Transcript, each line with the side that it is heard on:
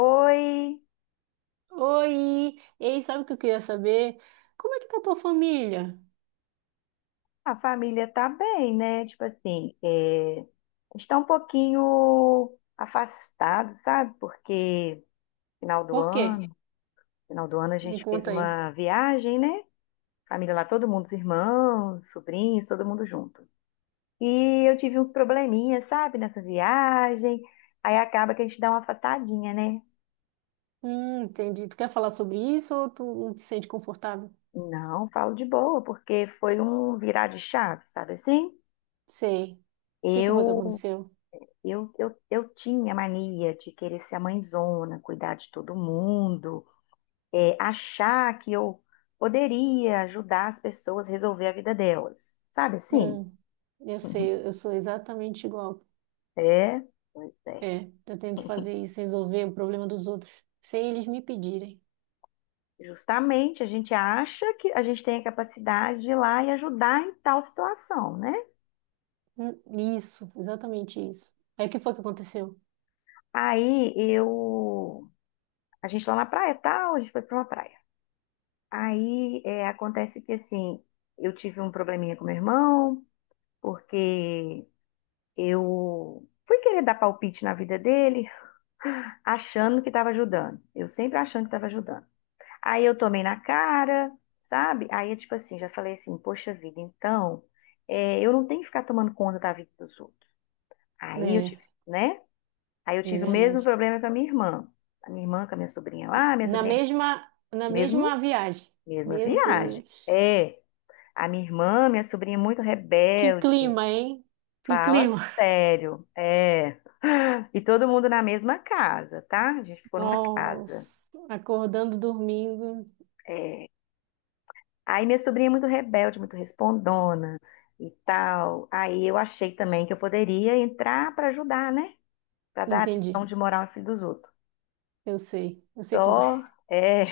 left: Oi,
right: Oi! Ei, sabe o que eu queria saber? Como é que tá a tua família?
left: a família tá bem, né? Tipo assim, está um pouquinho afastado, sabe? Porque final do
right: Por quê?
left: ano, final do ano a
right: Me
left: gente fez
right: conta aí.
left: uma viagem, né? Família lá, todo mundo, os irmãos, sobrinhos, todo mundo junto. E eu tive uns probleminhas, sabe, nessa viagem. Aí acaba que a gente dá uma afastadinha, né?
right: Entendi. Tu quer falar sobre isso ou tu não te sente confortável?
left: Não, falo de boa, porque foi um virar de chave, sabe assim?
right: Sei. O que que foi que
left: Eu
right: aconteceu?
left: eu tinha mania de querer ser a mãezona, cuidar de todo mundo, achar que eu poderia ajudar as pessoas a resolver a vida delas. Sabe assim?
right: Hum, eu sei, eu sou exatamente igual.
left: É, pois é.
right: É, eu tento fazer isso, resolver o problema dos outros, sem eles me pedirem.
left: Justamente a gente acha que a gente tem a capacidade de ir lá e ajudar em tal situação, né?
right: Hum, isso, exatamente isso. Aí o que foi que aconteceu?
left: Aí eu. A gente lá na praia, tal, a gente foi pra uma praia. Acontece que assim, eu tive um probleminha com meu irmão, porque eu fui querer dar palpite na vida dele, achando que estava ajudando. Eu sempre achando que estava ajudando. Aí eu tomei na cara, sabe? Aí eu, tipo assim, já falei assim, poxa vida, eu não tenho que ficar tomando conta da vida dos outros. Aí eu
right: É,
left: tive, né? Aí eu
right: é
left: tive o mesmo
right: verdade.
left: problema com a minha irmã. A minha irmã com a minha sobrinha lá, minha sobrinha,
right: Na
left: mesmo,
right: mesma viagem.
left: mesma
right: Meu
left: viagem.
right: Deus.
left: É, a minha irmã, minha sobrinha muito
right: Que
left: rebelde.
right: clima, hein? Que
left: Fala
right: clima.
left: sério, é. E todo mundo na mesma casa, tá? A gente ficou numa casa.
right: Nossa, acordando, dormindo.
left: É. Aí minha sobrinha é muito rebelde, muito respondona e tal. Aí eu achei também que eu poderia entrar pra ajudar, né? Pra dar a
right: Entendi.
left: lição de moral ao filho dos outros.
right: Eu sei. Eu sei como é.
left: Só, é.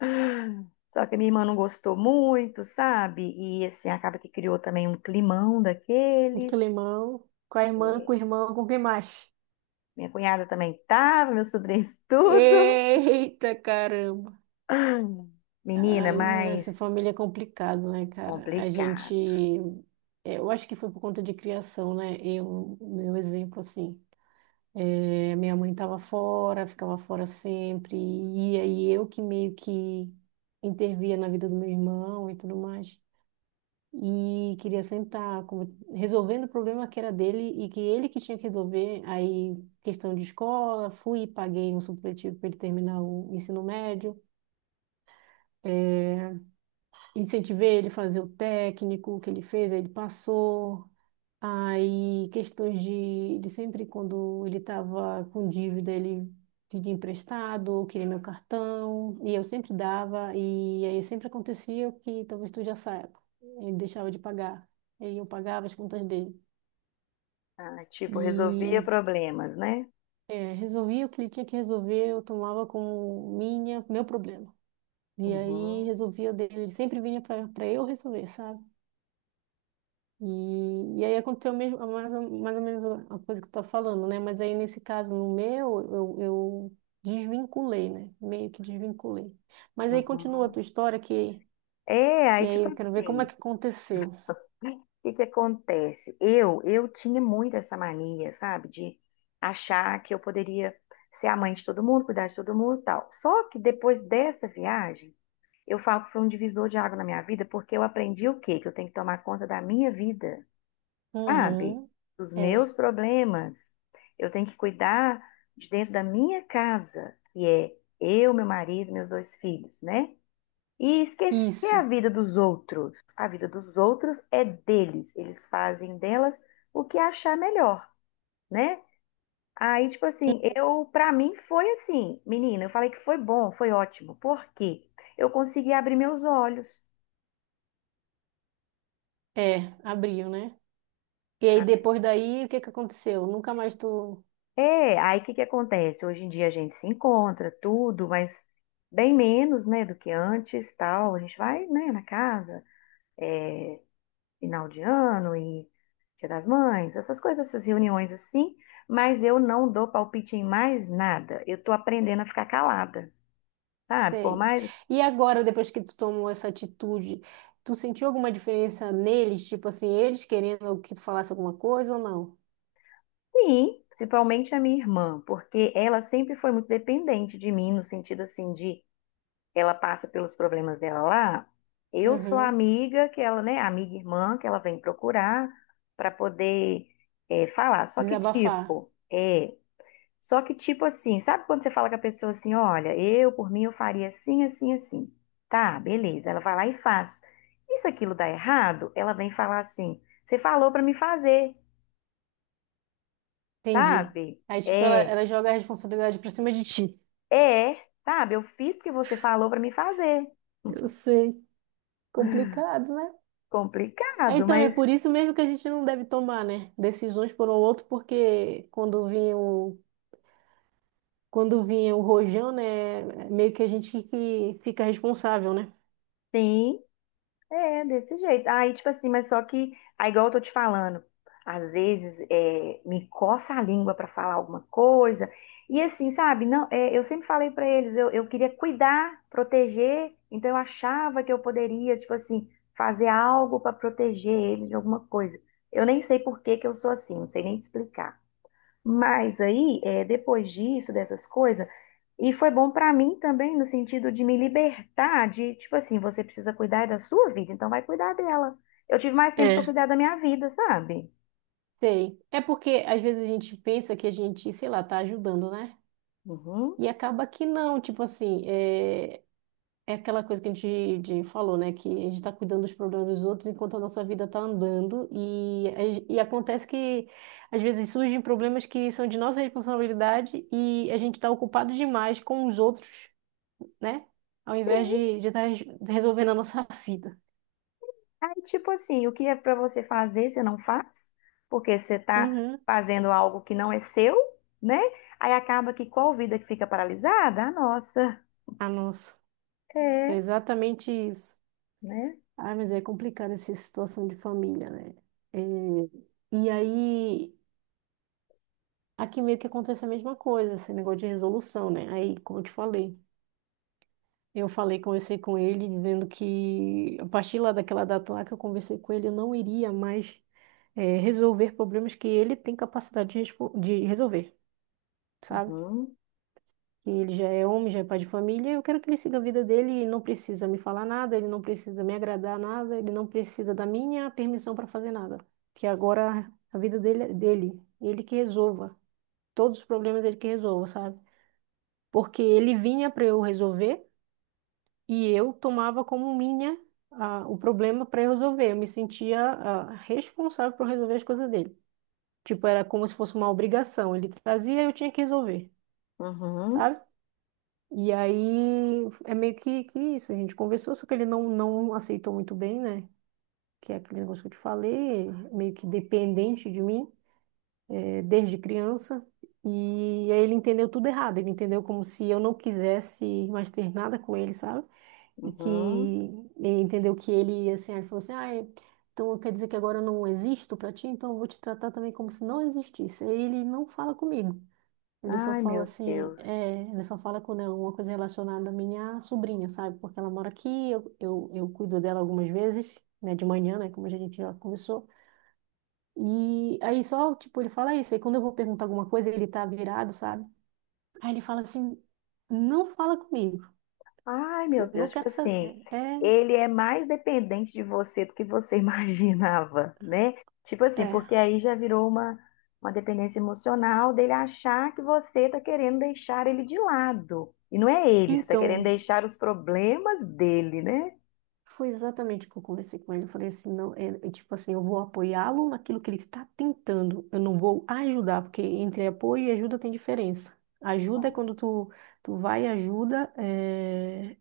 left: Só que minha irmã não gostou muito, sabe? E assim, acaba que criou também um climão
right: Um
left: daqueles.
right: climão. Com a irmã, com
left: É,
right: o irmão, com quem mais?
left: minha cunhada também tava, meus sobrinhos tudo.
right: Eita, caramba.
left: Ah, menina,
right: Ai, menina, essa
left: mas
right: família é complicado, né, cara? A gente.
left: complicada.
right: É, eu acho que foi por conta de criação, né? Eu, meu exemplo, assim. Minha mãe estava fora, ficava fora sempre, e aí eu que meio que intervia na vida do meu irmão e tudo mais. E queria sentar, resolvendo o problema que era dele e que ele que tinha que resolver. Aí, questão de escola, fui e paguei um supletivo para ele terminar o ensino médio. Eh, Incentivei ele a fazer o técnico que ele fez, aí ele passou. Aí, questões de sempre quando ele estava com dívida, ele pedia emprestado, ou queria meu cartão, e eu sempre dava, e aí sempre acontecia o que talvez tu já saiba. Ele deixava de pagar, e aí eu pagava as contas dele.
left: Tipo, resolvia
right: E
left: problemas, né?
right: é, resolvia o que ele tinha que resolver, eu tomava como minha, meu problema. E aí
left: Uhum,
right: resolvia o dele, ele sempre vinha para eu resolver, sabe? E aí aconteceu mesmo, mais ou menos a coisa que tu tá falando, né? Mas aí nesse caso, no meu, eu desvinculei, né? Meio que desvinculei. Mas aí continua a
left: uhum.
right: tua história,
left: É,
right: que
left: aí
right: aí
left: tipo
right: eu quero ver como é
left: assim,
right: que aconteceu.
left: o que que acontece? Eu tinha muito essa mania, sabe? De achar que eu poderia ser a mãe de todo mundo, cuidar de todo mundo e tal. Só que depois dessa viagem, eu falo que foi um divisor de água na minha vida, porque eu aprendi o quê? Que eu tenho que tomar conta da minha vida. Sabe?
right: Uhum.
left: Dos
right: É,
left: meus problemas. Eu tenho que cuidar de dentro da minha casa, que é eu, meu marido, meus dois filhos, né? E esquecer a
right: isso.
left: vida dos outros. A vida dos outros é deles. Eles fazem delas o que achar melhor, né? Aí, tipo assim, eu, pra mim foi assim, menina, eu falei que foi bom, foi ótimo. Por quê? Eu consegui abrir meus olhos.
right: É, abriu, né? E aí depois daí, o que que aconteceu? Nunca mais tu
left: É, aí o que que acontece? Hoje em dia a gente se encontra, tudo, mas bem menos, né, do que antes, tal. A gente vai, né, na casa, é, final de ano e Dia das Mães, essas coisas, essas reuniões assim, mas eu não dou palpite em mais nada. Eu tô aprendendo a ficar calada, sabe? Por
right: sei.
left: mais...
right: E agora, depois que tu tomou essa atitude, tu sentiu alguma diferença neles? Tipo assim, eles querendo que tu falasse alguma coisa ou não?
left: Sim, principalmente a minha irmã, porque ela sempre foi muito dependente de mim, no sentido, assim, de ela passa pelos problemas dela lá, eu sou a
right: Uhum.
left: amiga que ela, né, amiga e irmã que ela vem procurar para poder falar.
right: Desabafar.
left: Só que tipo assim, sabe quando você fala com a pessoa assim, olha, eu por mim eu faria assim, assim, assim. Tá, beleza. Ela vai lá e faz. E se aquilo dá errado, ela vem falar assim, você falou para me fazer,
right: Entendi.
left: sabe?
right: Aí, tipo, ela, ela joga a responsabilidade pra cima de ti.
left: Sabe? Eu fiz porque você falou para me fazer.
right: Eu sei. Complicado, né? Ah,
left: Complicado,
right: então, é
left: mas
right: por isso mesmo que a gente não deve tomar, né? Decisões por um outro, porque quando vinha o rojão, né? Meio que a gente que fica responsável, né?
left: sim. É, desse jeito. Aí, tipo assim, mas só que, aí, igual eu tô te falando, às vezes me coça a língua pra falar alguma coisa. E assim, sabe? Não, é, eu sempre falei pra eles, eu queria cuidar, proteger, então eu achava que eu poderia, tipo assim, fazer algo pra proteger eles de alguma coisa. Eu nem sei por que que eu sou assim, não sei nem te explicar. Mas aí, depois disso, dessas coisas, e foi bom pra mim também no sentido de me libertar de, tipo assim, você precisa cuidar da sua vida, então vai cuidar dela. Eu tive mais tempo pra
right: É.
left: cuidar da minha vida, sabe?
right: Sei. É porque às vezes a gente pensa que a gente, sei lá, tá ajudando, né?
left: Uhum.
right: E acaba que não, tipo assim, é, é aquela coisa que a gente, falou, né? Que a gente está cuidando dos problemas dos outros enquanto a nossa vida está andando. E acontece que, às vezes, surgem problemas que são de nossa responsabilidade e a gente está ocupado demais com os outros, né? Ao invés de
left: Sim.
right: estar resolvendo a nossa vida.
left: Aí, tipo assim, o que é pra você fazer, você não faz, porque você tá
right: Uhum.
left: fazendo algo que não é seu, né? Aí acaba que qual vida que fica paralisada? A nossa.
right: Ah, nossa. É
left: É,
right: exatamente isso.
left: né?
right: Ah, mas é complicado essa situação de família, né? É, e aí, aqui meio que acontece a mesma coisa, esse negócio de resolução, né? Aí, como eu te falei. Eu falei, conversei com ele, dizendo que a partir lá daquela data lá que eu conversei com ele, eu não iria mais resolver problemas que ele tem capacidade de, de resolver, sabe?
left: Uhum,
right: Que ele já é homem, já é pai de família, eu quero que ele siga a vida dele e não precisa me falar nada, ele não precisa me agradar nada, ele não precisa da minha permissão para fazer nada. Que agora a vida dele é dele, ele que resolva, todos os problemas ele que resolva, sabe? Porque ele vinha para eu resolver. E eu tomava como minha ah, o problema para resolver. Eu me sentia ah, responsável por resolver as coisas dele. Tipo, era como se fosse uma obrigação. Ele trazia, e eu tinha que resolver,
left: uhum,
right: sabe? E aí é meio que isso. A gente conversou, só que ele não aceitou muito bem, né? Que é aquele negócio que eu te falei, meio que dependente de mim, desde criança. E aí ele entendeu tudo errado. Ele entendeu como se eu não quisesse mais ter nada com ele, sabe? E que
left: uhum.
right: ele entendeu que ele, assim, aí ele falou assim, ah, então quer dizer que agora eu não existo para ti, então eu vou te tratar também como se não existisse. Aí ele não fala comigo, ele só
left: Ai,
right: fala
left: meu
right: assim,
left: Deus.
right: é, ele só fala com né uma coisa relacionada à minha sobrinha, sabe? Porque ela mora aqui, eu cuido dela algumas vezes, né, de manhã, né, como a gente já conversou. E aí só, tipo, ele fala isso, aí quando eu vou perguntar alguma coisa, ele tá virado, sabe? Aí ele fala assim, não fala comigo,
left: Ai,
right: que
left: meu
right: eu não
left: Deus, tipo
right: quero
left: assim,
right: saber. É,
left: ele é mais dependente de você do que você imaginava, né? Tipo
right: é.
left: assim, porque
right: É.
left: aí já virou uma dependência emocional dele achar que você tá querendo deixar ele de lado. E não é ele, você tá querendo
right: Então,
left: deixar os problemas dele, né?
right: foi exatamente o que eu conversei com ele. Eu falei assim, não, é, é tipo assim, eu vou apoiá-lo naquilo que ele está tentando. Eu não vou ajudar, porque entre apoio e ajuda tem diferença. Ajuda é
left: Bom,
right: quando tu, tu vai e ajuda, é,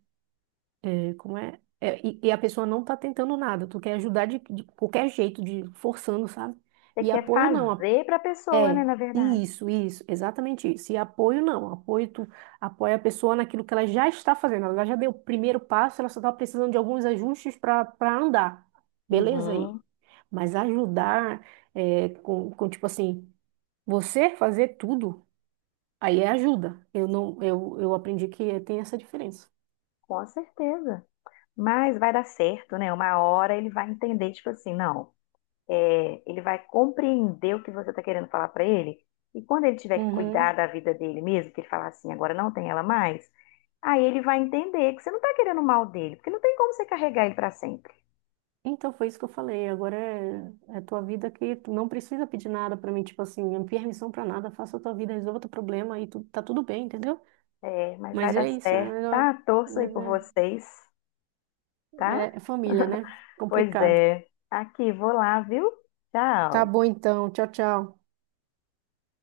right: é, como é? É, e a pessoa não está tentando nada. Tu quer ajudar de qualquer jeito, de forçando, sabe?
left: você
right: E
left: quer
right: apoio não.
left: fazer pra pessoa, né,
right: É,
left: na verdade.
right: isso, exatamente isso. E apoio não, apoio tu apoia a pessoa naquilo que ela já está fazendo. Ela já deu o primeiro passo, ela só está precisando de alguns ajustes para andar. Beleza aí.
left: Uhum,
right: Mas ajudar é, com tipo assim, você fazer tudo, aí é ajuda. Eu não, eu aprendi que tem essa diferença.
left: com certeza. Mas vai dar certo, né? Uma hora ele vai entender, tipo assim, não. É, ele vai compreender o que você está querendo falar para ele. E quando ele tiver que cuidar
right: Uhum.
left: da vida dele mesmo, que ele falar assim, agora não tem ela mais, aí ele vai entender que você não está querendo o mal dele, porque não tem como você carregar ele para sempre.
right: Então foi isso que eu falei. Agora é, é tua vida que tu não precisa pedir nada para mim, tipo assim, não pedi permissão para nada, faça a tua vida, resolva teu problema e tu, tá tudo bem, entendeu?
left: É, mas vai
right: Mas
left: dar
right: é isso, né?
left: certo,
right: Mas, ó,
left: tá? Torço aí
right: mas
left: por
right: é,
left: vocês, tá?
right: é é família, né?
left: Pois
right: Complicado.
left: é. Aqui, vou lá, viu?
right: Tá
left: Tchau.
right: bom então. Tchau, tchau.